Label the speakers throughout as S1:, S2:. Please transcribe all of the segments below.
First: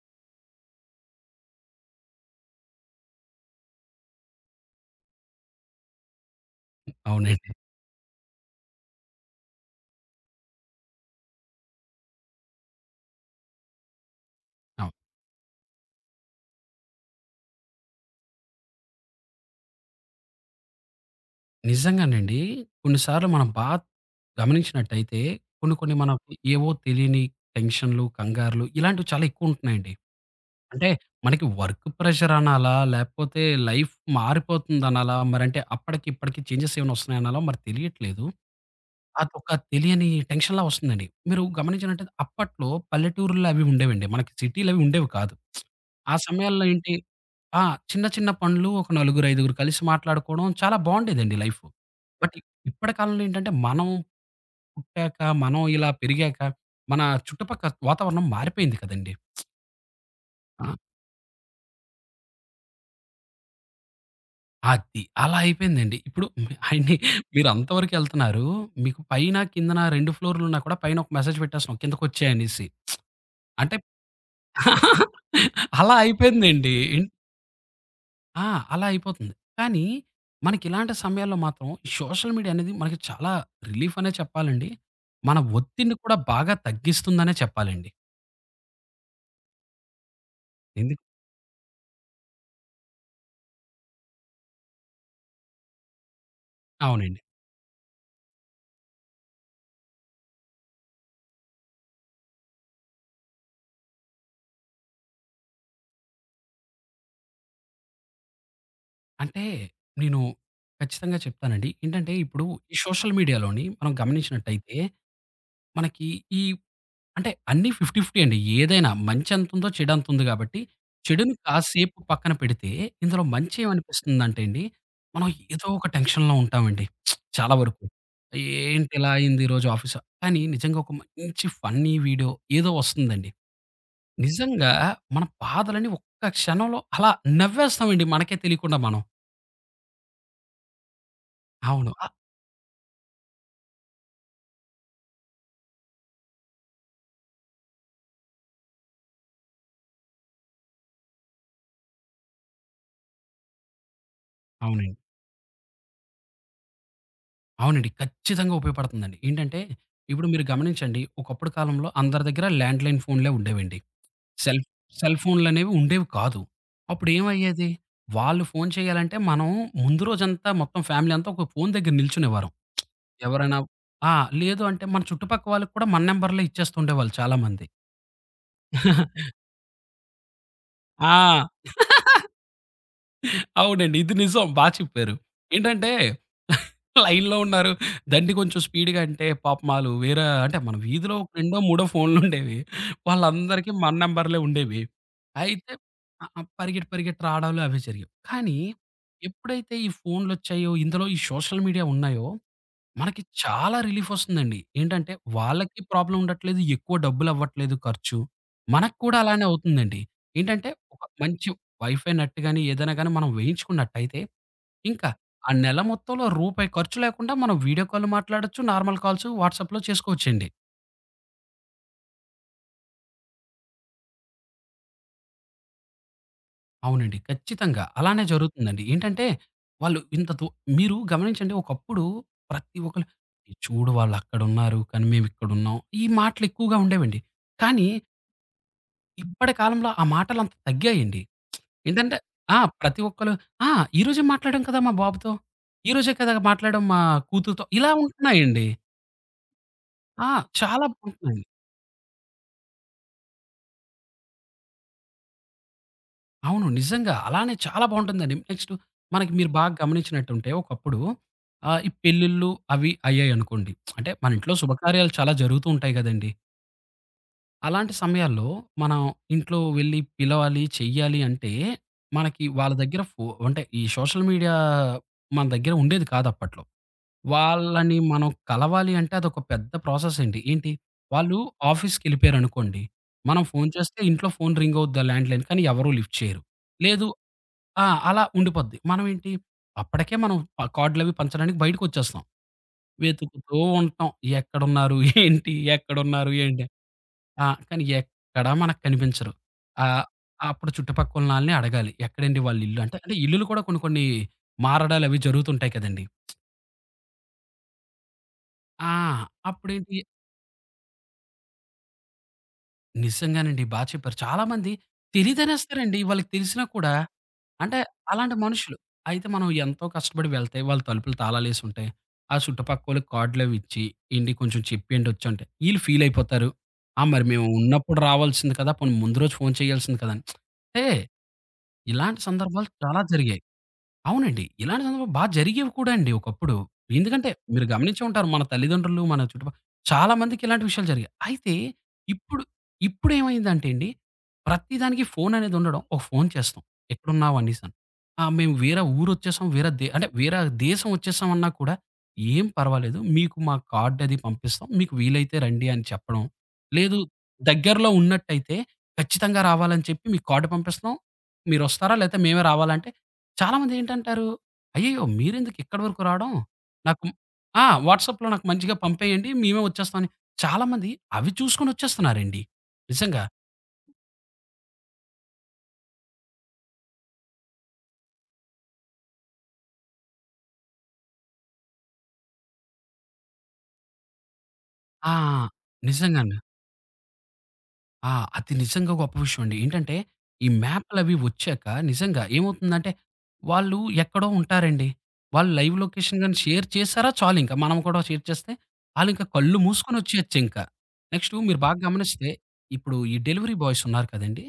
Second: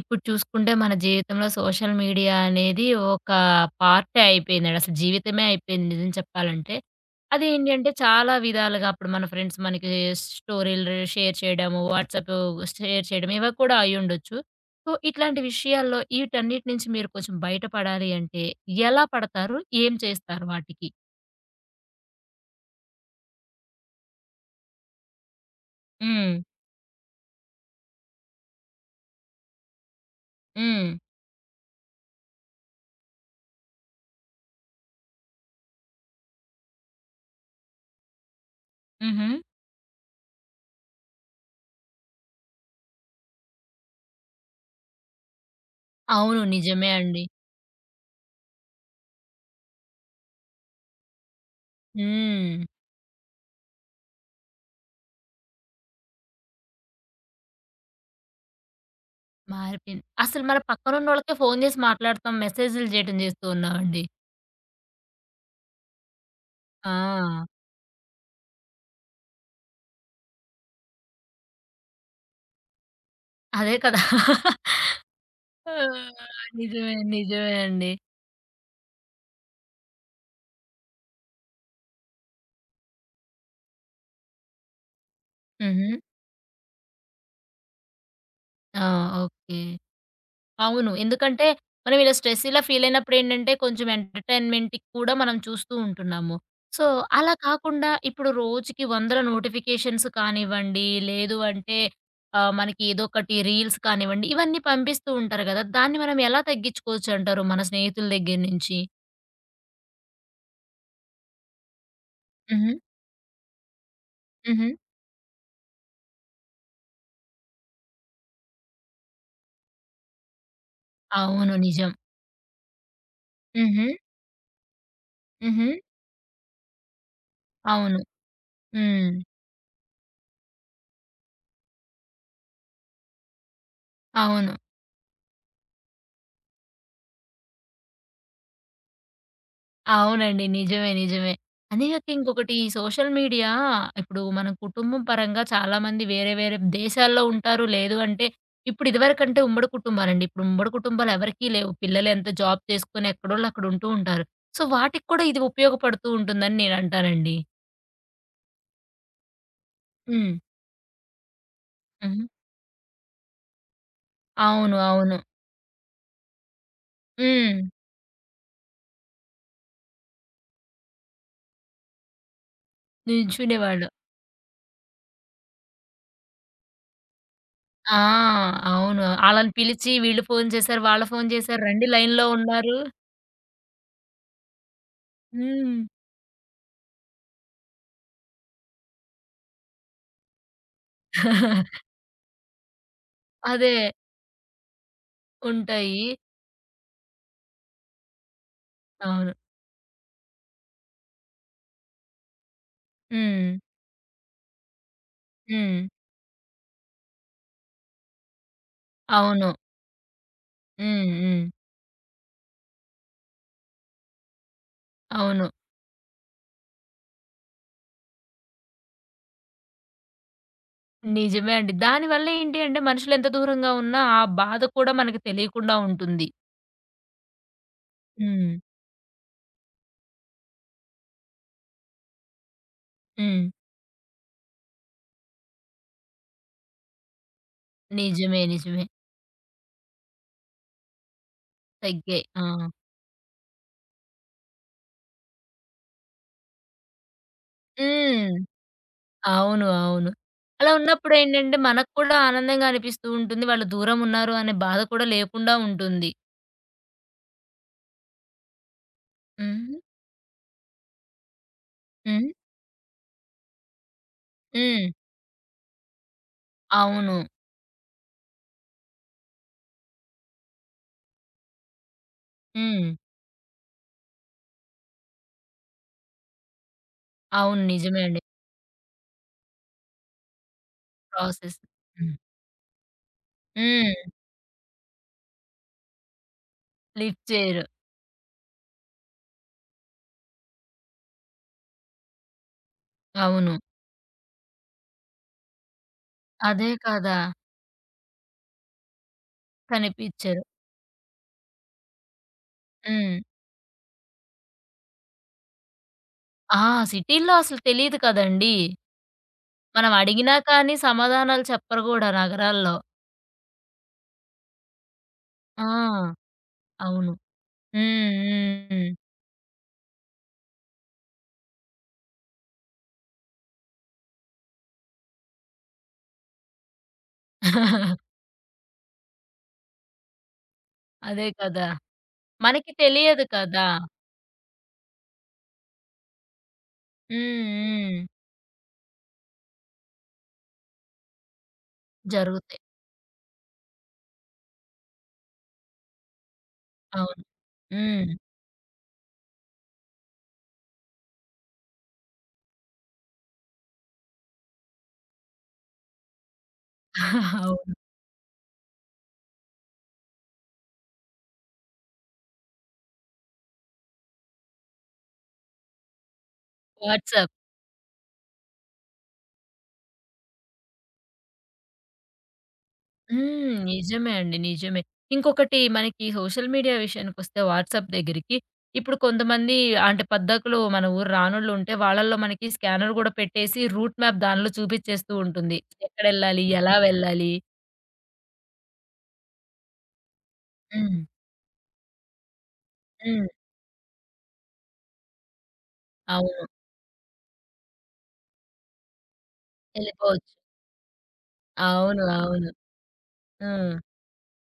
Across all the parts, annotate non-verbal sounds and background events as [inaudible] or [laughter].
S1: ఇప్పుడు చూసుకుంటే మన జీవితంలో సోషల్ మీడియా అనేది ఒక పార్టే అయిపోయిందండి. అసలు జీవితమే అయిపోయింది నిజం చెప్పాలంటే.
S2: అవునండి.
S1: అదేంటి అంటే చాలా విధాలుగా అప్పుడు మన ఫ్రెండ్స్ మనకి స్టోరీలు షేర్ చేయడము, వాట్సాప్ షేర్ చేయడం ఇవి కూడా అయ్యుండొచ్చు. సో,
S2: అవును.
S1: ఇట్లాంటి విషయాల్లో వీటన్నిటి నుంచి మీరు కొంచెం బయటపడాలి అంటే ఎలా పడతారు? ఏం చేస్తారు వాటికి?
S2: నిజంగానండి. కొన్ని సార్లు మనం గమనించినట్టయితే కొన్ని కొన్ని మనకు
S1: హ్మ్.
S2: ఏవో తెలియని టెన్షన్‌లు, కంగారులు ఇలాంటివి చాలా ఎక్కువుంటున్నాయండి. అంటే
S1: హ్మ్.
S2: మనకి వర్క్ ప్రెషర్ అనాలా? లేకపోతే లైఫ్ మారిపోతుందనాలా? మరంటే అప్పటికి ఇప్పటికి చేంజెస్ ఏమైనా వస్తున్నాయనాలా? మరి తెలియట్లేదు.
S1: హుహు.
S2: అదొక తెలియని టెన్షన్‌లా వస్తుందండి. మీరు గమనించినట్టయితే అప్పట్లో పల్లెటూర్లు అవి ఉండేవండి. మనకి సిటీలవి ఉండేవి కాదు. ఆ
S1: అవును,
S2: సమయాల్లో
S1: నిజమే
S2: ఏంటి
S1: అండి.
S2: ఆ! చిన్న చిన్న పనులు ఒక నలుగురు, ఐదుగురు కలిసి మాట్లాడుకోవడం చాలా బావుండేదండి లైఫ్. బట్ ఇ-
S1: హ్మ్.
S2: ఇప్పటి కాలంలో ఏంటంటే మనం పుట్టాక, మనం ఇలా పెరిగాక మన చుట్టుపక్క వాతావరణం మారిపోయింది కదండీ!
S1: మారిపోయింది. అసలు మన పక్కనున్నోళ్ళకే ఫోను జేసి మాట్లాడతాం. మెసేజులు జేయటం జేస్తూ ఉన్నామండి.
S2: అది. అలా అయిపోయిందండి. ఇప్పుడు అండి
S1: ఆ,
S2: మీరు అంతవరకు ఎళ్తున్నారు. మీకు పైన, కిందన 2 ఫ్లోర్‌లున్నా కూడా పైన ఒక మెసేజ్ పెట్టేస్తున్నాం కిందకొచ్చేయ్ అనేసి.
S1: అదే
S2: అంటే
S1: కదా! ఆ,
S2: అలా అయిపోయిందండి.
S1: నిజమే.
S2: ఇన్
S1: నిజమే అండి.
S2: ఆ! అలా అయిపోతుంది. కానీ మనకిలాంటి సమయాల్లో మాత్రం ఈ సోషల్ మీడియా అనేది మనకి చాలా రిలీఫ్ అనే చెప్పాలండి. మన
S1: హుహు.
S2: ఒత్తిడిని కూడా బాగా తగ్గిస్తుందనే చెప్పాలండి.
S1: ఆ. ఓకే. అవును,
S2: ఎందుకు
S1: ఎందుకంటే మనం ఇలా స్ట్రెస్ ఇలా ఫీల్ అయినప్పుడేంటంటే కొంచెం ఎంటర్‌టైన్‌మెంట్‌కి కూడా మనం చూస్తూ ఉంటున్నాము. సో,
S2: అవునండి.
S1: అలా కాకుండా ఇప్పుడు రోజుకి వందల నోటిఫికేషన్స్ కానివ్వండి, లేదు అంటే మనకి ఏదో ఒకటి రీల్స్ కానివ్వండి, ఇవన్నీ పంపిస్తూ ఉంటారు గదా! దాన్ని మనం ఎలా తగ్గించుకోవచ్చంటారు మన స్నేహితుల దగ్గర నుంచి?
S2: అంటే నేను ఖచ్చితంగా చెప్తానండి. ఏంటంటే ఇప్పుడు
S1: హుహు.
S2: ఈ సోషల్ మీడియాలోని మనం
S1: హుహు.
S2: గమనించినట్టయితే మనకి ఈ అంటే అన్నీ 50, 50 అండి. ఏదైనా మంచెంతుందో చెడంతుంది గాబట్టి, చెడుని
S1: అవును, నిజం.
S2: కాసేపు పక్కన పెడితే, ఇందులో
S1: హుహు.
S2: మంచేమనిపిస్తుందంటే అండి, మనం ఏదో
S1: హుహు.
S2: ఒక టెన్షన్‌లో ఉంటామండి చాలా వరకు.
S1: అవును.
S2: ఏంటి ఇలా
S1: హ్మ్.
S2: అయింది ఈరోజు ఆఫీసు కానీ నిజంగా ఒక మంచి ఫన్నీ వీడియో ఏదో వస్తుందండి.
S1: అవును.
S2: నిజంగా మన బాధలని ఒక్క క్షణంలో అలా నవ్వేస్తామండి మనకే తెలియకుండా మనం.
S1: అవునండి, నిజమే. నిజమే. అదే
S2: అవును.
S1: కాక
S2: అ
S1: ఇంకొకటి ఈ సోషల్ మీడియా ఇప్పుడు మన కుటుంబం పరంగా చాలామంది వేరే వేరే దేశాల్లో ఉంటారు. లేదు అంటే ఇప్పుడు ఇదివరకంటే ఉమ్మడి కుటుంబాలండి. ఇప్పుడు ఉమ్మడి కుటుంబాలు ఎవరికీ లేవు. పిల్లలెంత జాబ్ చేసుకొని ఎక్కడోళ్ళు అక్కడ ఉంటూ ఉంటారు. సో,
S2: అవునండి.
S1: వాటికి కూడా ఇది ఉపయోగపడుతూ ఉంటుందని నేనంటానండి.
S2: అవునండి. ఖచ్చితంగా ఉపయోగపడుతుందండి. ఏంటంటే, ఇప్పుడు
S1: హ్మ్.
S2: మీరు గమనించండి ఒకప్పుడు కాలంలో
S1: హుహు.
S2: అందరి దగ్గర ల్యాండ్‌లైన్ ఫోన్‌లే ఉండేవండి. సెల్
S1: అవును. అవును.
S2: సెల్ ఫోన్లనేవి ఉండేవి కాదు.
S1: హ్మ్.
S2: అప్పుడేమయ్యేది, వాళ్ళు ఫోను చేయాలంటే మనం ముందు రోజంతా మొత్తం ఫ్యామిలీ అంతా ఒక ఫోను దగ్గర నిల్చునేవారం. ఎవరైనా
S1: నిల్చునేవాళ్ళు.
S2: ఆ! లేదు అంటే మన చుట్టుపక్క వాళ్ళకి కూడా మన నంబర్‌లే ఇచ్చేస్తుండేవాళ్ళు చాలామంది.
S1: ఆ, అవును.
S2: [laughs]
S1: ఆళ్ళని పిలిచి వీళ్ళు ఫోను చేశారు, వాళ్ళు ఫోను
S2: ఆ!
S1: చేశారు, రండి లైన్‌లో
S2: [laughs]
S1: ఉన్నారు.
S2: అవునండి. ఇది నిజం. బా చెప్పారు.
S1: హ్మ్.
S2: ఏంటంటే [laughs] లైన్‌లో ఉన్నారు. దండిగ కొంచెం స్పీడ్‌గా అంటే పాపం ఆళ్ళు వేరే అంటే మన వీధిలో ఒక రెండో, మూడో
S1: [laughs]
S2: ఫోన్‌లుండేవి. వాళ్ళందరికీ
S1: అదే.
S2: మన నంబర్‌లే ఉండేవి. అయితే
S1: ఉంటాయి.
S2: ఆ! ఆ! పరిగెట్టి, పరిగెట్టి రావడాలు అవే జరిగేవి. కానీ
S1: అవును.
S2: ఎప్పుడైతే ఈ ఫోన్‌లొచ్చాయో, ఇందులో ఈ సోషల్ మీడియా ఉన్నాయో మనకి
S1: హ్మ్.
S2: చాలా రిలీఫొస్తుందండి. ఏంటంటే,
S1: హ్మ్.
S2: వాళ్ళకి ప్రాబ్లమ్ ఉండట్లేదు, ఎక్కువ డబ్బులవ్వట్లేదు ఖర్చు. మనకు కూడా అలానే
S1: అవును.
S2: అవుతుందండి. ఏంటంటే, ఒక
S1: హ్మ్. హ్మ్.
S2: మంచి వైఫై నెట్ గాని, ఏదైనా గాని మనం వేయించుకున్నట్టయితే, ఇంకా
S1: అవును,
S2: ఆ నెల మొత్తంలో రూపాయి ఖర్చు లేకుండా మనం వీడియో కాల్ మాట్లాడొచ్చు, నార్మల్ కాల్స్ వాట్సాప్‌లో చేసుకోవచ్చండి.
S1: నిజమే అండి. దానివల్ల ఏంటి అంటే మనుషులు ఎంత దూరంగా ఉన్నా ఆ బాధ కూడా మనకి తెలియకుండా ఉంటుంది.
S2: అవునండి. ఖచ్చితంగా. అలానే
S1: హ్మ్.
S2: జరుగుతుందండి. ఏంటంటే, వాళ్ళు ఇంత దు మీరు గమనించండి ఒకప్పుడు ప్రతి ఒక్కళ్ళు,
S1: హ్మ్.
S2: చూడు వాళ్ళక్కడున్నారు, కానీ మేమిక్కడున్నాం. ఈ మాటలెక్కువగా ఉండేవండి. కానీ
S1: నిజమే. నిజమే.
S2: ఇప్పటి కాలంలో ఆ మాటలంత తగ్గాయండి. ఏంటంటే
S1: తగ్గాయి. ఆ.
S2: ఆ! ప్రతి ఒక్కళ్ళు ఆ! ఈరోజే మాట్లాడాం కదా! మా బాబుతో. ఈరోజే కదా! మాట్లాడాం మా కూతురుతో. ఇలా
S1: హ్మ్.
S2: ఉంటున్నాయండి.
S1: అవును. అవును.
S2: ఆ!
S1: అలా
S2: చాలా
S1: ఉన్నప్పుడు
S2: బాగుంటున్నాయండి.
S1: ఏంటంటే మనకు కూడా ఆనందంగా అనిపిస్తూ ఉంటుంది. వాళ్ళు దూరం ఉన్నారు అనే బాధ కూడా లేకుండా ఉంటుంది.
S2: అవును. నిజంగా. అలానే చాలా బాగుంటుందండి. నెక్స్ట్ మనకి మీరు బాగా
S1: హుహు.
S2: గమనించినట్టుంటే ఒకప్పుడు ఆహ్, ఈ
S1: హ్మ్.
S2: పెళ్ళిళ్ళు అవి అయ్యాయనుకోండి. అంటే మన ఇంట్లో
S1: హ్మ్.
S2: శుభకార్యాలు చాలా జరుగుతూ ఉంటాయి గదండీ!
S1: అవును.
S2: అలాంటి సమయాల్లో మనం ఇంట్లో వెళ్ళి పిలవాలి, చెయ్యాలి అంటే మనకి వాళ్ళ
S1: హ్మ్.
S2: దగ్గర ఫో అంటే ఈ సోషల్ మీడియా మన దగ్గర ఉండేది కాదు అప్పట్లో.
S1: అవును,
S2: వాళ్ళని
S1: నిజమే అండి.
S2: మనం కలవాలి అంటే అదొక పెద్ద ప్రాసెస్ అండి. వాళ్ళు
S1: ప్రాసెస్. హ్మ్.
S2: ఆఫీస్‌కెళ్ళిపోయారనుకోండి, మనం ఫోన్ చేస్తే
S1: హ్మ్.
S2: ఇంట్లో ఫోన్ రింగ్ అవుద్ది ఆ ల్యాండ్‌లైన్ కానీ ఎవరు లిఫ్ట్ చేయరు. లేదు
S1: లిఫ్ట్ చేయరు.
S2: ఆ! అలా ఉండిపోద్ది. మనం ఏంటి అప్పటికే మనం కార్డ్‌లవి పంచడానికి బయటకొచ్చేస్తాం.
S1: అవును.
S2: వెతుకుతూ ఉంటాం. ఎక్కడున్నారు? ఏంటి? ఎక్కడున్నారు? ఏంటి?
S1: అదే కదా!
S2: ఆ! కానీ ఎక్కడా మనకు కనిపించరు. ఆహ్,
S1: కనిపిచ్చరు.
S2: అప్పుడు చుట్టుపక్కలున్నాళ్ళని అడగాలి. ఎక్కడండి వాళ్ళ ఇల్లు అంటే,
S1: హ్మ్.
S2: ఇల్లులు కూడా కొన్ని కొన్ని మారడాలవి జరుగుతుంటాయి కదండీ!
S1: ఆ. సిటీ‌లో అసలు తెలీదు కదండీ!
S2: ఆ!
S1: మనం
S2: అప్పుడేంటి
S1: అడిగినా కానీ సమాధానాలు చెప్పరు గూడా నగరాల్లో.
S2: నిజంగానండి. బా చెప్పారు. చాలామంది
S1: ఆ.
S2: తెలీదనేస్తారండి. వాళ్ళకి తెలిసినా కూడా
S1: అవును.
S2: అంటే
S1: హ్మ్.
S2: అలాంటి మనుషులు.
S1: హ్మ్.
S2: అయితే మనం ఎంతో కష్టపడి వెళ్తే వాళ్ళ తలుపులు తాళాలేసుంటాయి. ఆ చుట్టుపక్కోళ్ళకి కార్డులవిచ్చి, "ఏండి కొంచెం చెప్పేయండొచ్చు" అంటే ఈళ్ళు ఫీలయిపోతారు. "ఆ! మరి మేము ఉన్నప్పుడు
S1: [laughs]
S2: రావాల్సింది కదా! పోనీ ముందు రోజు ఫోను చేయాల్సింది కదా!" అని. అంటే
S1: అదే కదా!
S2: ఇలాంటి సందర్భాలు
S1: మనకి
S2: చాలా
S1: తెలియదు
S2: జరిగాయి.
S1: కదా!
S2: అవునండి. ఇలాంటి సందర్భాలు బా జరిగేవి కూడా అండి ఒకప్పుడు. ఎందుకంటే
S1: హ్మ్.
S2: మీరు గమనించే
S1: హ్మ్.
S2: ఉంటారు మన తల్లిదండ్రులు, మన చుట్టుపక్క చాలా మందికి ఇలాంటి విషయాలు జరిగాయి. అయితే ఇప్పుడు
S1: జరుగుతాయి.
S2: ఇప్పుడేమైందంటే అండి ప్రతిదానికి ఫోన్ అనేది ఉండడం. ఒక ఫోన్ చేస్తాం.
S1: అవును.
S2: ఎక్కడున్నావు అనేసని.
S1: హ్మ్.
S2: ఆ! మేము వేరే ఊరొచ్చేసాం. వేరే దే అంటే వేరే దేశం వచ్చేసాం అన్నా కూడా ఏం పర్వాలేదు. మీకు మా కార్డ్ అది పంపిస్తాం. మీకు వీలైతే రండి అని చెప్పడం. లేదు
S1: [laughs] అవును.
S2: దగ్గరలో ఉన్నట్టయితే ఖచ్చితంగా రావాలని చెప్పి మీకు కార్డ్ పంపిస్తున్నాం. మీరొస్తారా? లేతే మేమే రావాలా? అంటే చాలామంది ఏంటంటారు, "అయ్యయ్యో! మీరెందుకు ఇక్కడి వరకు రావడం? నాకు"
S1: వాట్సాప్.
S2: ఆ! వాట్సాప్‌లో నాకు మంచిగా పంపేయండి. మేమే వచ్చేస్తాం" అని. చాలామంది అవి చూసుకొని వచ్చేస్తున్నారండి. నిజంగా.
S1: హ్మ్. నిజమే అండి. నిజమే. ఇంకొకటి మనకి సోషల్ మీడియా విషయానికొస్తే వాట్సాప్ దగ్గరికి, ఇప్పుడు కొంతమంది అంటే పద్దకులు మన ఊరు రానోళ్ళుంటే వాళ్ళలో మనకి స్కానర్ గూడా పెట్టేసి రూట్ మ్యాప్ దానిలో చూపిచ్చేస్తూ
S2: ఆ!
S1: ఉంటుంది.
S2: నిజంగానే.
S1: ఎక్కడెళ్ళాలి? ఎలా వెళ్ళాలి?
S2: ఆ! అది నిజంగా గొప్ప విషయం అండి. ఏంటంటే, ఈ
S1: హ్మ్.
S2: మ్యాప్‌లవి వచ్చాక నిజంగా ఏమవుతుందంటే,
S1: హ్మ్.
S2: వాళ్ళు ఎక్కడో ఉంటారండి. వాళ్ళు లైవ్ లొకేషన్ గాని
S1: అవును.
S2: షేర్ చేసారా చాలింక. మనం కూడా షేర్ చేస్తే, ఆళ్ళింక కళ్ళు మూసుకొని
S1: ఎళ్ళిపోవచ్చు.
S2: వచ్చేయొచ్చింక. నెక్స్టు మీరు బాగా
S1: అవును.
S2: గమనిస్తే,
S1: అవును.
S2: ఇప్పుడు ఈ డెలివరీ
S1: హ్మ్.
S2: బాయ్స్ ఉన్నారు కదండీ!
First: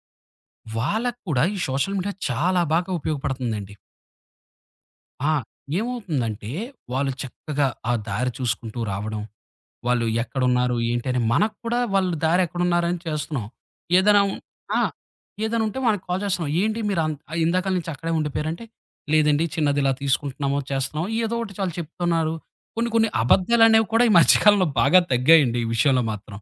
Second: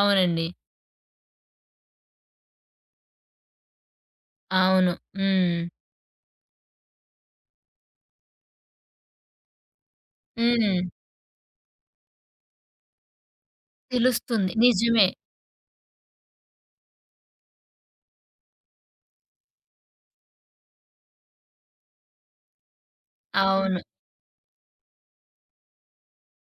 S1: అవునండి.
S2: వాళ్ళకి కూడా ఈ సోషల్ మీడియా చాలా బాగా ఉపయోగపడుతుందండి.
S1: అవును.
S2: ఆ!
S1: హ్మ్.
S2: ఏమవుతుందంటే, వాళ్ళు చక్కగా ఆ దారి చూసుకుంటూ రావడం, వాళ్ళు ఎక్కడున్నారు,
S1: హ్మ్.
S2: ఏంటి అని మనకు కూడా వాళ్ళు దారి ఎక్కడున్నారని చేస్తున్నాం. ఏదైనా ఉన్
S1: తెలుస్తుంది,
S2: ఆ!
S1: నిజమే.
S2: ఏదైనా ఉంటే మనకు కాల్ చేస్తున్నాం. ఏంటి మీరు అన్ ఇందాకల నుంచి అక్కడే ఉండిపోయారంటే, లేదండి చిన్నది ఇలా తీసుకుంటున్నాము, చేస్తున్నాము. ఏదో ఒకటి వాళ్ళు చెప్తున్నారు. కొన్ని కొన్ని
S1: అవును.
S2: అబద్ధాలనేవి కూడా ఈ మధ్య కాలంలో బాగా తగ్గాయండి ఈ విషయంలో మాత్రం.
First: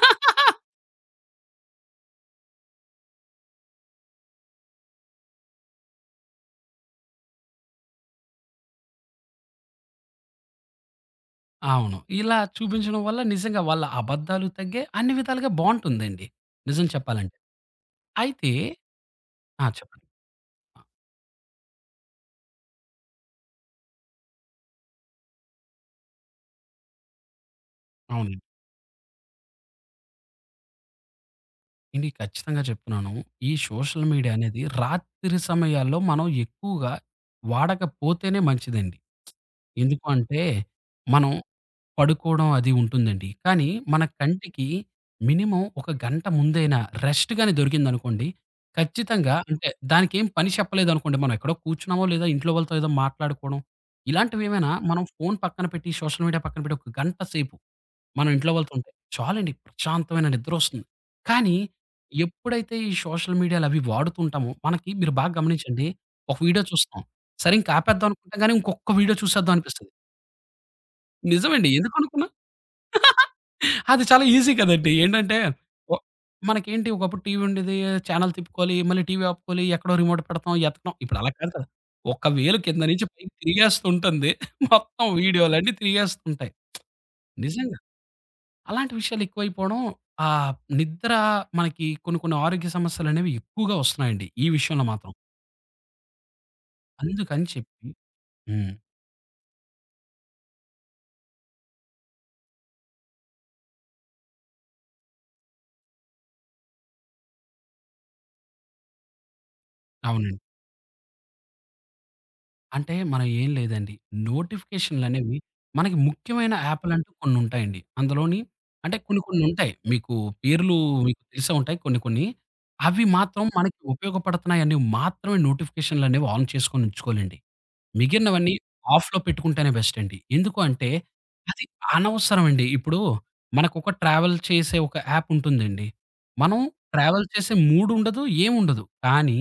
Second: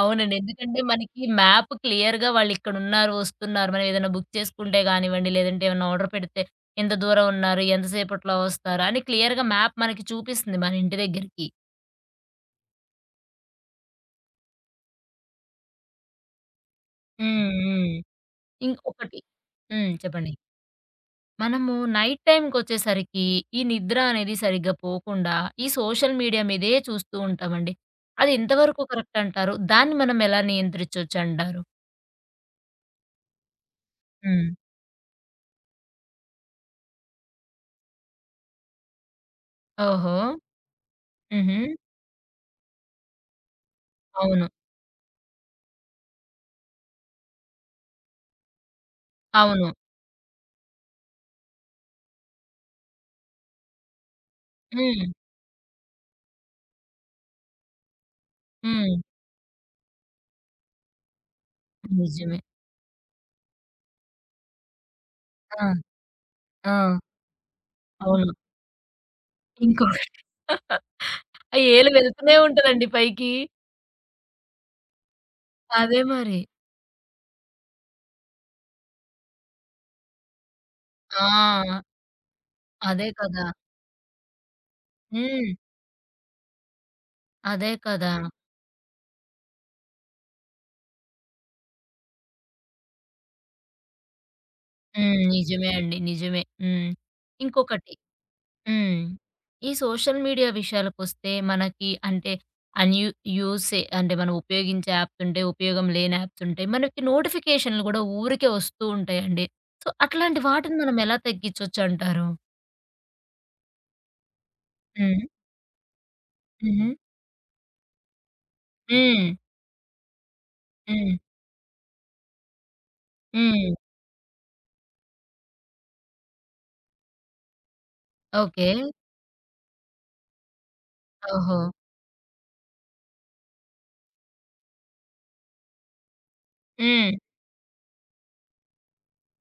S1: అవునండి, ఎందుకంటే మనకి మ్యాప్ క్లియర్‌గా వాళ్ళిక్కడున్నారు, వస్తున్నారు. మనం ఏదైనా బుక్ చేసుకుంటే గానివ్వండి, లేదంటే ఏమన్నా ఆర్డర్ పెడితే ఎంత దూరం ఉన్నారు, ఎంత సేపట్లో వస్తారు అని క్లియర్‌గా మ్యాప్ మనకి చూపిస్తుంది మన ఇంటి దగ్గరికి.
S2: అవును. ఇలా చూపించడం వల్ల నిజంగా వాళ్ళ అబద్ధాలు తగ్గాయి. అన్ని విధాలుగా బావుంటుందండి. నిజం చెప్పాలంటే.
S1: హ్మ్. హ్మ్.
S2: అయితే
S1: ఇంకొకటి.
S2: ఆ!
S1: హ్మ్.
S2: చెప్పండి.
S1: చెప్పండి.
S2: ఆ!
S1: మనము నైట్ టైమ్‌కొచ్చేసరికి ఈ నిద్ర అనేది సరిగ్గా పోకుండా ఈ సోషల్ మీడియా మీదే చూస్తూ ఉంటామండి. అది
S2: అవునండి.
S1: ఎంతవరకు కరెక్ట్ అంటారు? దాన్ని మనం ఎలా నియంత్రించొచ్చంటారు?
S2: ఏండి ఖచ్చితంగా చెప్తున్నాను. ఈ సోషల్ మీడియా
S1: హ్మ్.
S2: అనేది రాత్రి సమయాల్లో మనం ఎక్కువగా వాడకపోతేనే మంచిదండి. ఎందుకు
S1: ఓహో!
S2: అంటే మనం
S1: హుహు.
S2: పడుకోవడం అది ఉంటుందండి. కానీ మన
S1: అవును.
S2: కంటికి మినిమమ్ ఒక గంట ముందైనా రెస్ట్ గాని దొరికిందనుకోండి, ఖచ్చితంగా
S1: అవును.
S2: అంటే దానికేం పని చెప్పలేదనుకోండి, మనం ఎక్కడో కూర్చున్నామో లేదా ఇంట్లో వాళ్ళతో ఏదో మాట్లాడుకోవడం, ఇలాంటివేమైనా
S1: హ్మ్.
S2: మనం ఫోను పక్కన పెట్టి, సోషల్ మీడియా పక్కన పెట్టి ఒక గంట సేపు మనం ఇంట్లో వాళ్ళతో ఉంటే
S1: హ్మ్.
S2: చాలండి ప్రశాంతమైన నిద్రొస్తుంది. కానీ
S1: నిజమే.
S2: ఎప్పుడైతే ఈ సోషల్ మీడియాలవి వాడుతూ ఉంటామో మనకి మీరు బాగా
S1: ఆ.
S2: గమనించండి, ఒక వీడియో
S1: ఆ.
S2: చూస్తాం. సరే ఇంక ఆపేద్దాం
S1: అవును.
S2: అనుకుంటాం గానీ ఇంకొక్క వీడియో చూసేద్దాం అనిపిస్తది.
S1: ఇంకొకటి ఆ
S2: నిజమండి
S1: ఏలు
S2: ఎందుకనుకున్నారో
S1: వెళ్తూనే ఉంటదండి పైకి.
S2: అది చాలా ఈజీ కదండీ. ఏంటంటే ఒ
S1: అదే మరి.
S2: మనకేంటి ఒకప్పుడు టీవీ ఉండేది. చానెల్ తిప్పుకోవాలి. మళ్ళీ టీవీ ఆపుకోవాలి. ఎక్కడో రిమోట్ పెడతాం, ఎతకడం. ఇప్పుడు అలా కాదు కదా!
S1: ఆ.
S2: ఒక వేలు కింద నుంచి
S1: అదే
S2: పైకి
S1: కదా!
S2: తిరిగేస్తుంటుంది. [laughs] మొత్తం
S1: హ్మ్.
S2: వీడియోలన్నీ తిరిగేస్తుంటాయి.
S1: అదే
S2: నిజంగా.
S1: కదా!
S2: అలాంటి విషయాలు ఎక్కువైపోవడం ఆహ్, నిద్ర మనకి కొన్ని కొన్ని ఆరోగ్య సమస్యలనేవి ఎక్కువగా వస్తున్నాయండి. ఈ విషయంలో మాత్రం.
S1: హ్మ్. నిజమే అండి. నిజమే. హ్మ్.
S2: అందుకని చెప్పి
S1: ఇంకొకటి.
S2: హ్మ్.
S1: హ్మ్. ఈ సోషల్ మీడియా విషయాలకొస్తే మనకి అంటే అన్‌యూ యూసే అంటే మనం ఉపయోగించే యాప్స్ ఉంటాయి. ఉపయోగం లేని యాప్స్ ఉంటాయి. మనకి నోటిఫికేషన్‌లు గూడా ఊరికే వస్తూ ఉంటాయండి. సో, అట్లాంటి
S2: అవునండి.
S1: వాటిని మనం ఎలా తగ్గించొచ్చంటారు?
S2: అంటే మనం ఏం లేదండి.
S1: హ్మ్.
S2: నోటిఫికేషన్‌లనేవి మనకి ముఖ్యమైన
S1: హుహు.
S2: యాపులంటూ కొన్నుంటాయండి. అందులోని అంటే కొన్ని
S1: హ్మ్.
S2: కొన్నుంటాయి. పేర్లు
S1: హ్మ్.
S2: మీకు తెలిసే ఉంటాయి కొన్ని కొన్ని. అవి మాత్రం
S1: హ్మ్.
S2: మనకి ఉపయోగపడుతున్నాయని మాత్రమే నోటిఫికేషన్‌లనేవి ఆన్ చేసుకొనుంచుకోవాలండి. మిగిలినవన్నీ
S1: ఓకే.
S2: ఆఫ్‌లో పెట్టుకుంటేనే బెస్ట్ అండి. ఎందుకు అంటే
S1: ఓహో!
S2: అది అనవసరమండి. ఇప్పుడు మనకొక ట్రావెల్ చేసే ఒక యాప్ ఉంటుందండి. మనం
S1: హ్మ్.
S2: ట్రావెల్ చేసే మూడ్ ఉండదు, ఏముండదు. కానీ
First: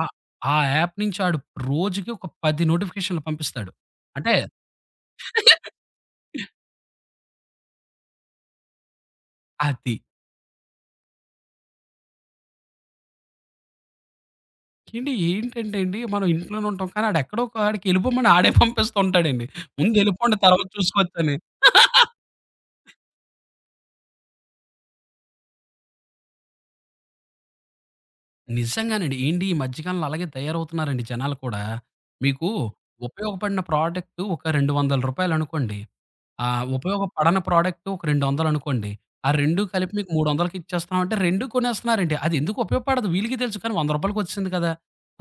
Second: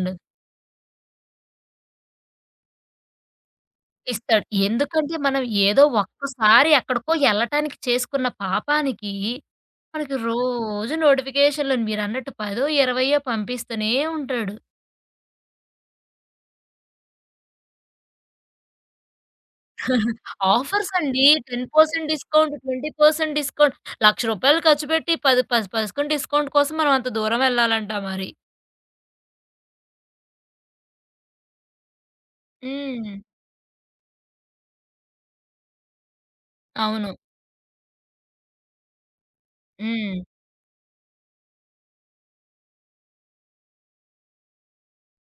S2: ఆ ఆ యాప్ నుంచి ఆడు రోజుకి ఒక 10 నోటిఫికేషన్‌లు పంపిస్తాడు. అంటే
S1: ఇస్తాడు, ఎందుకంటే మనం ఏదో ఒక్కసారి ఎక్కడికో ఎళ్ళటానికి చేసుకున్న పాపానికి
S2: అది.
S1: మనకి రోజు నోటిఫికేషన్‌లు మీరన్నట్టు 10, 20 పంపిస్తూనే ఉంటాడు.
S2: ఏండి ఏంటంటే అండి మనం ఇంట్లోనే ఉంటాం. కానీ ఆడెక్కడో ఒక ఆడికి ఎళ్ళిపోమని ఆడే పంపిస్తూ ఉంటాడండి. ముందు ఎళ్ళిపోండి తర్వాత
S1: ఆఫర్స్ అండి
S2: చూసుకోవచ్చని.
S1: 10% డిస్కౌంట్, 20% డిస్కౌంట్, ₹1,00,000 ఖర్చు పెట్టి 10, 10, 10% డిస్కౌంట్ కోసం మనం అంత దూరం వెళ్ళాలంటా మరి.
S2: నిజంగానండి. ఏండి ఈ మధ్య కాలంలో అలాగే తయారవుతున్నారండి జనాలు కూడా. మీకు
S1: హ్మ్.
S2: ఉపయోగపడిన ప్రోడక్ట్ ఒక రూ. 200 అనుకోండి. ఆహ్,
S1: అవును.
S2: ఉపయోగపడని ప్రోడక్ట్ ఒక 200 అనుకోండి. ఆ 2 కలిపి మీకు
S1: హ్మ్.
S2: 300కి ఇచ్చేస్తున్నామంటే 2 కొనేస్తున్నారండి. అది ఎందుకు ఉపయోగపడదు వీళ్ళకి తెలుసు. కానీ రూ. 100కి వచ్చింది కదా!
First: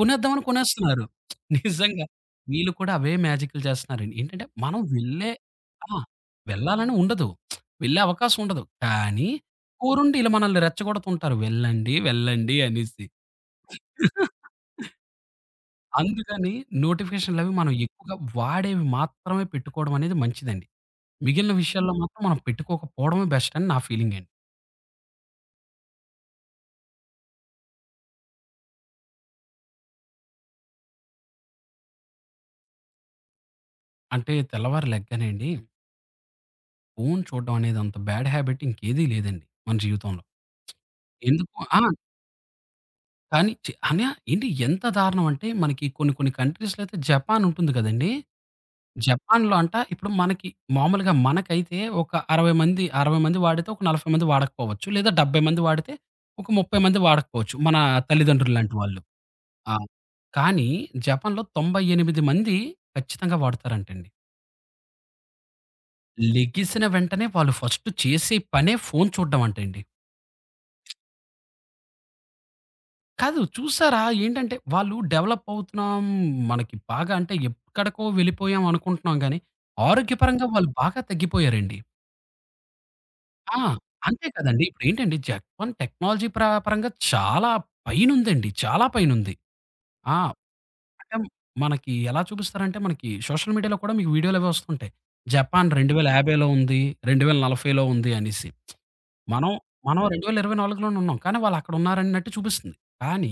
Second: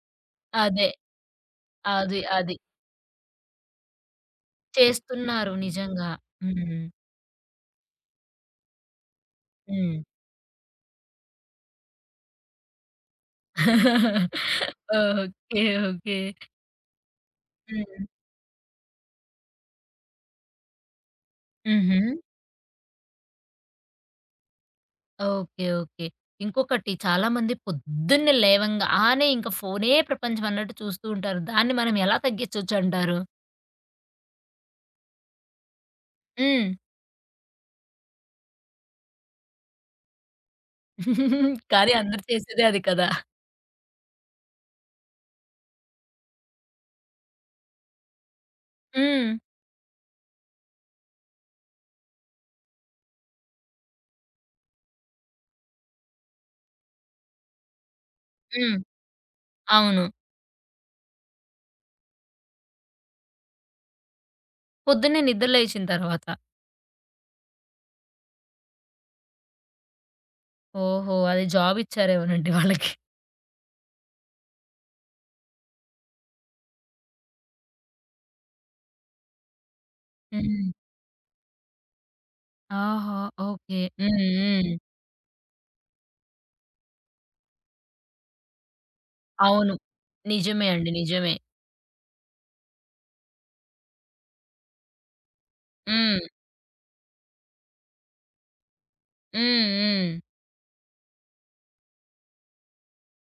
S2: కొనేద్దామని
S1: అదే.
S2: కొనేస్తున్నారు. నిజంగా.
S1: అది. అది.
S2: వీళ్ళు కూడా అవే మ్యాజిక్‌లు చేస్తున్నారండి. ఏంటంటే మనం వెళ్ళే
S1: చేస్తున్నారు
S2: ఆ!
S1: నిజంగా. హ్మ్.
S2: వెళ్ళాలని ఉండదు. వెళ్ళే అవకాశం ఉండదు. కానీ,
S1: హ్మ్.
S2: కూరుండి ఈళ్ళు మనల్ని రెచ్చగొడుతుంటారు. వెళ్ళండి, వెళ్ళండి అనేసి.
S1: ఓకే. ఓకే.
S2: అందుకని నోటిఫికేషన్‌లవి మనం
S1: హ్మ్.
S2: ఎక్కువగా వాడేవి మాత్రమే పెట్టుకోవడం అనేది మంచిదండి. మిగిలిన విషయాల్లో
S1: హుహు.
S2: మాత్రం మనం పెట్టుకోకపోవడమే బెస్ట్ అని నా ఫీలింగండి.
S1: ఓకే. ఓకే. ఇంకొకటి, చాలా మంది పొద్దున్నే లేవంగానే ఇంక ఫోనే ప్రపంచం అన్నట్టు చూస్తూ ఉంటారు. దాన్ని మనం ఎలా తగ్గించొచ్చంటారు?
S2: అంటే తెల్లవారు లెగ్గానండి,
S1: హ్మ్.
S2: ఫోను చూడడం అనేది అంత బ్యాడ్ హ్యాబిట్ ఇంకేదీ లేదండి మన జీవితంలో. ఎందుకు ఆ!
S1: కానీ అందరూ చేసేదే అది కదా!
S2: కానీ చి అన్య ఏంటి ఎంత దారుణం అంటే మనకి కొన్ని కొన్ని కంట్రీస్‌లో అయితే జపాన్ ఉంటుంది కదండీ!
S1: హ్మ్.
S2: జపాన్‌లో అంట ఇప్పుడు మనకి మామూలుగా మనకైతే ఒక 60 మంది వాడితే ఒక 40 మంది వాడకపోవచ్చు. లేదా 70 మంది వాడితే ఒక 30 మంది వాడకపోవచ్చు. మన తల్లిదండ్రుల్లాంటి
S1: హ్మ్.
S2: వాళ్ళు. ఆ!
S1: అవును.
S2: కానీ జపాన్‌లో 98 మంది ఖచ్చితంగా వాడతారంటండి.
S1: పొద్దున్నే నిద్ర లేచిన తర్వాత.
S2: లెగిసిన వెంటనే వాళ్ళు ఫస్ట్ చేసే పనే ఫోను చూడ్డం అంటండి.
S1: ఓహో! అది జాబ్ ఇచ్చారేమోనండి వాళ్ళకి.
S2: కాదు చూసారా? ఏంటంటే వాళ్ళు డెవలప్ అవుతున్నాం. మనకి బాగా అంటే ఎక్కడికో వెళ్ళిపోయాం అనుకుంటున్నాం గానీ, ఆరోగ్యపరంగా
S1: హ్మ్.
S2: వాళ్ళు బాగా తగ్గిపోయారండి.
S1: ఆహా!
S2: ఆ!
S1: ఓకే. హ్మ్.
S2: అంతే కదండీ.
S1: హ్మ్.
S2: ఇప్పుడేంటండి జపాన్ టెక్నాలజీ పరంగా చాలా పైనుందండి. చాలా పైనుంది.
S1: అవును,
S2: ఆ!
S1: నిజమే అండి.
S2: అంటే
S1: నిజమే.
S2: మనకి ఎలా చూపిస్తారంటే మనకి సోషల్ మీడియాలో కూడా మీకు వీడియోలవి వస్తుంటాయి. జపాన్
S1: హ్మ్.
S2: 2050లో ఉంది. 2040లో ఉంది అనేసి. మనం
S1: హ్మ్.
S2: మనం
S1: హ్మ్.
S2: 2024లోనే ఉన్నాం. కానీ వాళ్ళక్కడున్నారన్నట్టు చూపిస్తుంది. కానీ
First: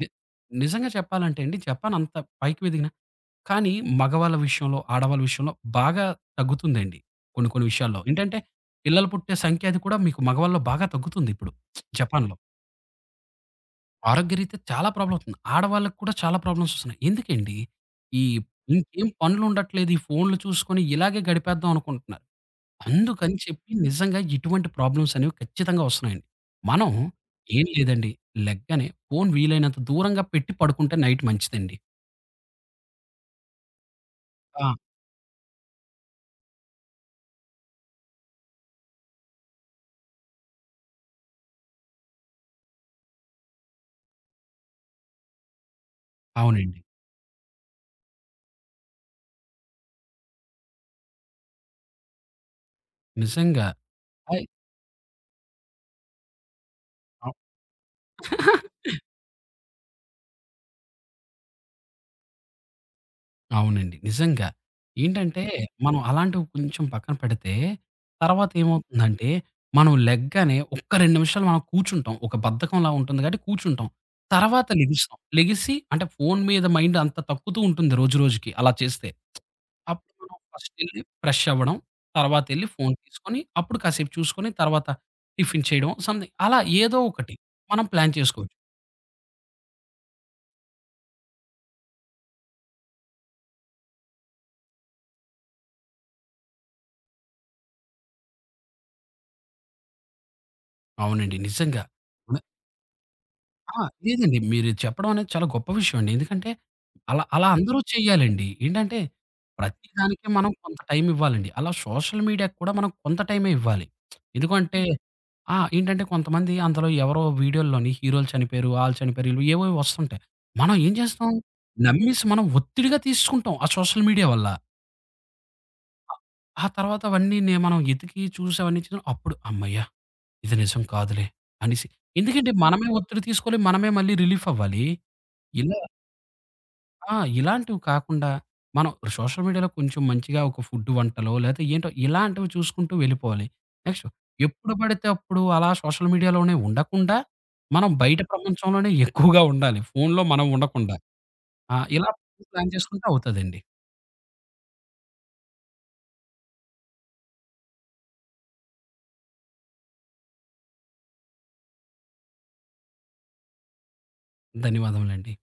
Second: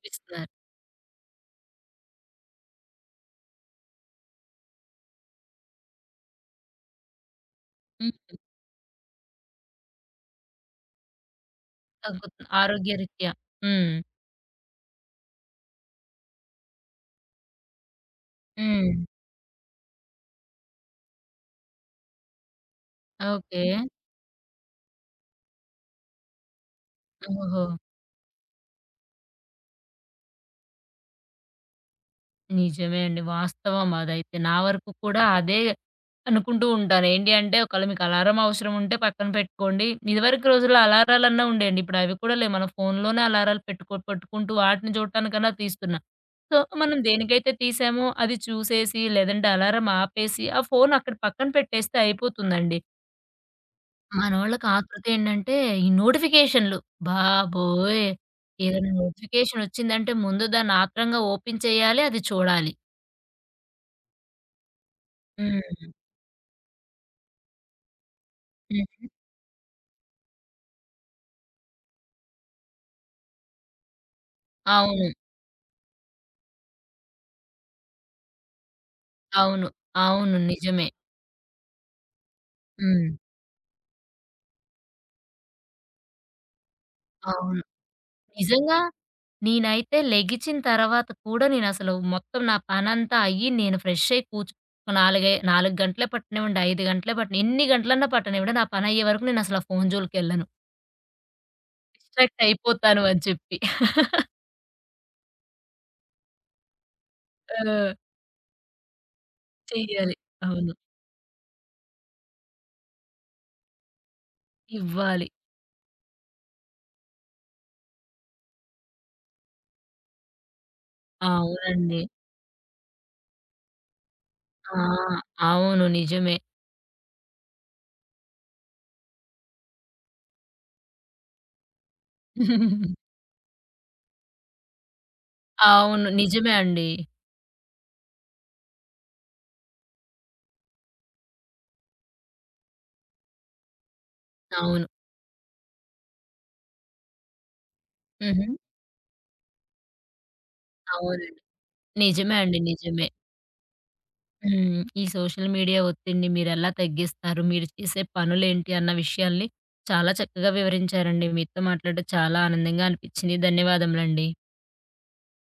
S2: ని నిజంగా చెప్పాలంటే అండి జపాన్ అంత పైకి ఎదిగిన కానీ మగవాళ్ళ విషయంలో, ఆడవాళ్ళ విషయంలో బాగా తగ్గుతుందండి. కొన్ని కొన్ని విషయాల్లో.
S1: హ్మ్.
S2: ఏంటంటే పిల్లలు పుట్టే సంఖ్య అది కూడా మీకు మగవాళ్ళలో బాగా తగ్గుతుంది ఇప్పుడు జపాన్‌లో.
S1: తగ్గుతుంది ఆరోగ్యరీత్యా. హ్మ్.
S2: ఆరోగ్యరీత్యా చాలా ప్రాబ్లమ్ అవుతుంది. ఆడవాళ్ళకి కూడా చాలా ప్రాబ్లమ్స్ వస్తున్నాయి. ఎందుకండి? ఈ
S1: హ్మ్.
S2: ఇంకేం పనులుండట్లేదు. ఈ ఫోన్‌లు చూసుకొని ఇలాగే గడిపేద్దాం అనుకుంటున్నారు. అందుకని
S1: ఓకే.
S2: చెప్పి నిజంగా ఇటువంటి ప్రాబ్లమ్స్ అనేవి ఖచ్చితంగా వస్తున్నాయండి. మనం
S1: ఓహో!
S2: ఏం లేదండి. లెగ్గానే ఫోన్ వీలైనంత దూరంగా పెట్టి పడుకుంటే నైట్ మంచిదండి.
S1: నిజమే అండి. వాస్తవం అదైతే. నా
S2: ఆ!
S1: వరకు కూడా అదే అనుకుంటూ ఉంటాను. ఏంటి అంటే, ఒకవేళ మీకు అలారం అవసరం ఉంటే పక్కన పెట్టుకోండి. ఇదివరకు రోజుల్లో అలారాలన్నా ఉండేయండి. ఇప్పుడు అవి కూడా లేవు. మన ఫోన్‌లోనే అలారాలు పెట్టుకుంటూ వాటిని చూడటానికన్నా తీస్తున్నాం. సో,
S2: అవునండి.
S1: మనం దేనికైతే తీసామో అది చూసేసి, లేదంటే అలారం ఆపేసి ఆ ఫోన్ అక్కడ పక్కన పెట్టేస్తే అయిపోతుందండి.
S2: నిజంగా. అయ్
S1: మనోళ్ళకి ఆతృత ఏంటంటే, ఈ నోటిఫికేషన్‌లు. బాబోయ్!
S2: అవ్ [laughs]
S1: ఏదైనా నోటిఫికేషన్ వచ్చిందంటే ముందు దాన్ని ఆత్రంగా ఓపెన్ చేయాలి, అది చూడాలి.
S2: అవునండి. నిజంగా. ఏంటంటే,
S1: హ్మ్.
S2: మనం అలాంటివి కొంచెం పక్కన పెడితే, తర్వాత
S1: హ్మ్.
S2: ఏమవుతుందంటే, మనం లెగ్గానే ఒక్క 2 నిమిషాలు మనం కూర్చుంటాం. ఒక బద్ధకంలా ఉంటుంది కాబట్టి కూర్చుంటాం. తర్వాత
S1: అవును.
S2: లెగుస్తాం. లెగిసి అంటే ఫోను మీద మైండ్ అంత తక్కుతూ ఉంటుంది రోజు రోజుకి అలా చేస్తే.
S1: అవును.
S2: అప్పుడు
S1: అవును,
S2: మనం
S1: నిజమే.
S2: ఫస్టెళ్లి ఫ్రెష్ అవ్వడం, తర్వాతెళ్లి ఫోను
S1: హ్మ్.
S2: తీసుకొని, అప్పుడు కాసేపు చూసుకొని, తర్వాత టిఫిన్ చేయడం, సంథింగ్ అలా ఏదో ఒకటి
S1: అవును.
S2: మనం ప్లాన్ చేసుకోవచ్చు.
S1: నిజంగా నేనైతే లెగిచిన తర్వాత కూడా నేనసలు మొత్తం నా పనంతా అయ్యి నేను ఫ్రెష్ అయ్యి ఒక 4 గంటలే పట్టనివ్వండి, 5 గంటలే పట్టని, ఎన్ని గంటలన్నా పట్టనివ్వండి, నా పనయ్యే వరకు నేనసలు ఆ ఫోను జోలికెళ్ళను.
S2: అవునండి. నిజంగా.
S1: డిస్ట్రాక్ట్ అయిపోతాను అని చెప్పి.
S2: ఆ! లేదండి. మీరు చెప్పడం అనేది చాలా గొప్ప విషయం అండి. ఎందుకంటే అలా అలా హ్మ్. అందరూ
S1: ఆ.
S2: చేయాలండి. ఏంటంటే ప్రతి
S1: చెయ్యాలి.
S2: దానికి మనం
S1: అవును.
S2: కొంత టైం ఇవ్వాలండి. అలా సోషల్ మీడియాకి కూడా మనం కొంత టైమే ఇవ్వాలి. ఎందుకంటే హ్మ్.
S1: ఇవ్వాలి.
S2: ఆ! ఏంటంటే కొంతమంది అందులో ఎవరో వీడియోల్లోని హీరోలు చనిపోయారు, ఆళ్ళు చనిపోయారు, ఈళ్ళు ఏవేవో వస్తుంటాయి. మనం ఏం చేస్తాం?
S1: అవునండి.
S2: నమ్మేసి మనం ఒత్తిడిగా తీసుకుంటాం ఆ సోషల్ మీడియా వల్ల.
S1: ఆ. అవును, నిజమే.
S2: ఆ తర్వాత అవన్నీ నే మనం ఎతికి చూసి అవన్నీ చ అప్పుడు హమ్మయ్య! ఇది నిజం కాదులే అనేసి ఎందుకంటే మనమే ఒత్తిడి తీసుకోవాలి. మనమే మళ్ళీ రిలీఫ్ అవ్వాలి. ఇలా
S1: అవును, నిజమే అండి.
S2: ఆ! ఇలాంటివి కాకుండా మనం సోషల్ మీడియాలో కొంచెం మంచిగా ఒక ఫుడ్ వంటలో లేతే ఏంటో ఇలాంటివి చూసుకుంటూ వెళ్ళిపోవాలి. నెక్స్ట్ ఎప్పుడు
S1: అవును.
S2: పడితే అప్పుడు అలా సోషల్ మీడియాలోనే ఉండకుండా, మనం బయట
S1: హుహు.
S2: ప్రపంచంలోనే ఎక్కువగా ఉండాలి. ఫోన్‌లో మనం ఉండకుండా.
S1: అవునండి.
S2: ఆ! ఇలా
S1: నిజమే అండి.
S2: ప్లాన్
S1: నిజమే.
S2: చేసుకుంటే అవుతదండి.
S1: హ్మ్. ఈ సోషల్ మీడియా ఒత్తిడిని మీరెలా తగ్గిస్తారు? మీరు చేసే పనులేంటి? అన్న విషయాల్ని చాలా చక్కగా వివరించారండి. మీతో మాట్లాడడం చాలా ఆనందంగా అనిపించింది. ధన్యవాదములండి.
S2: ధన్యవాదములండి.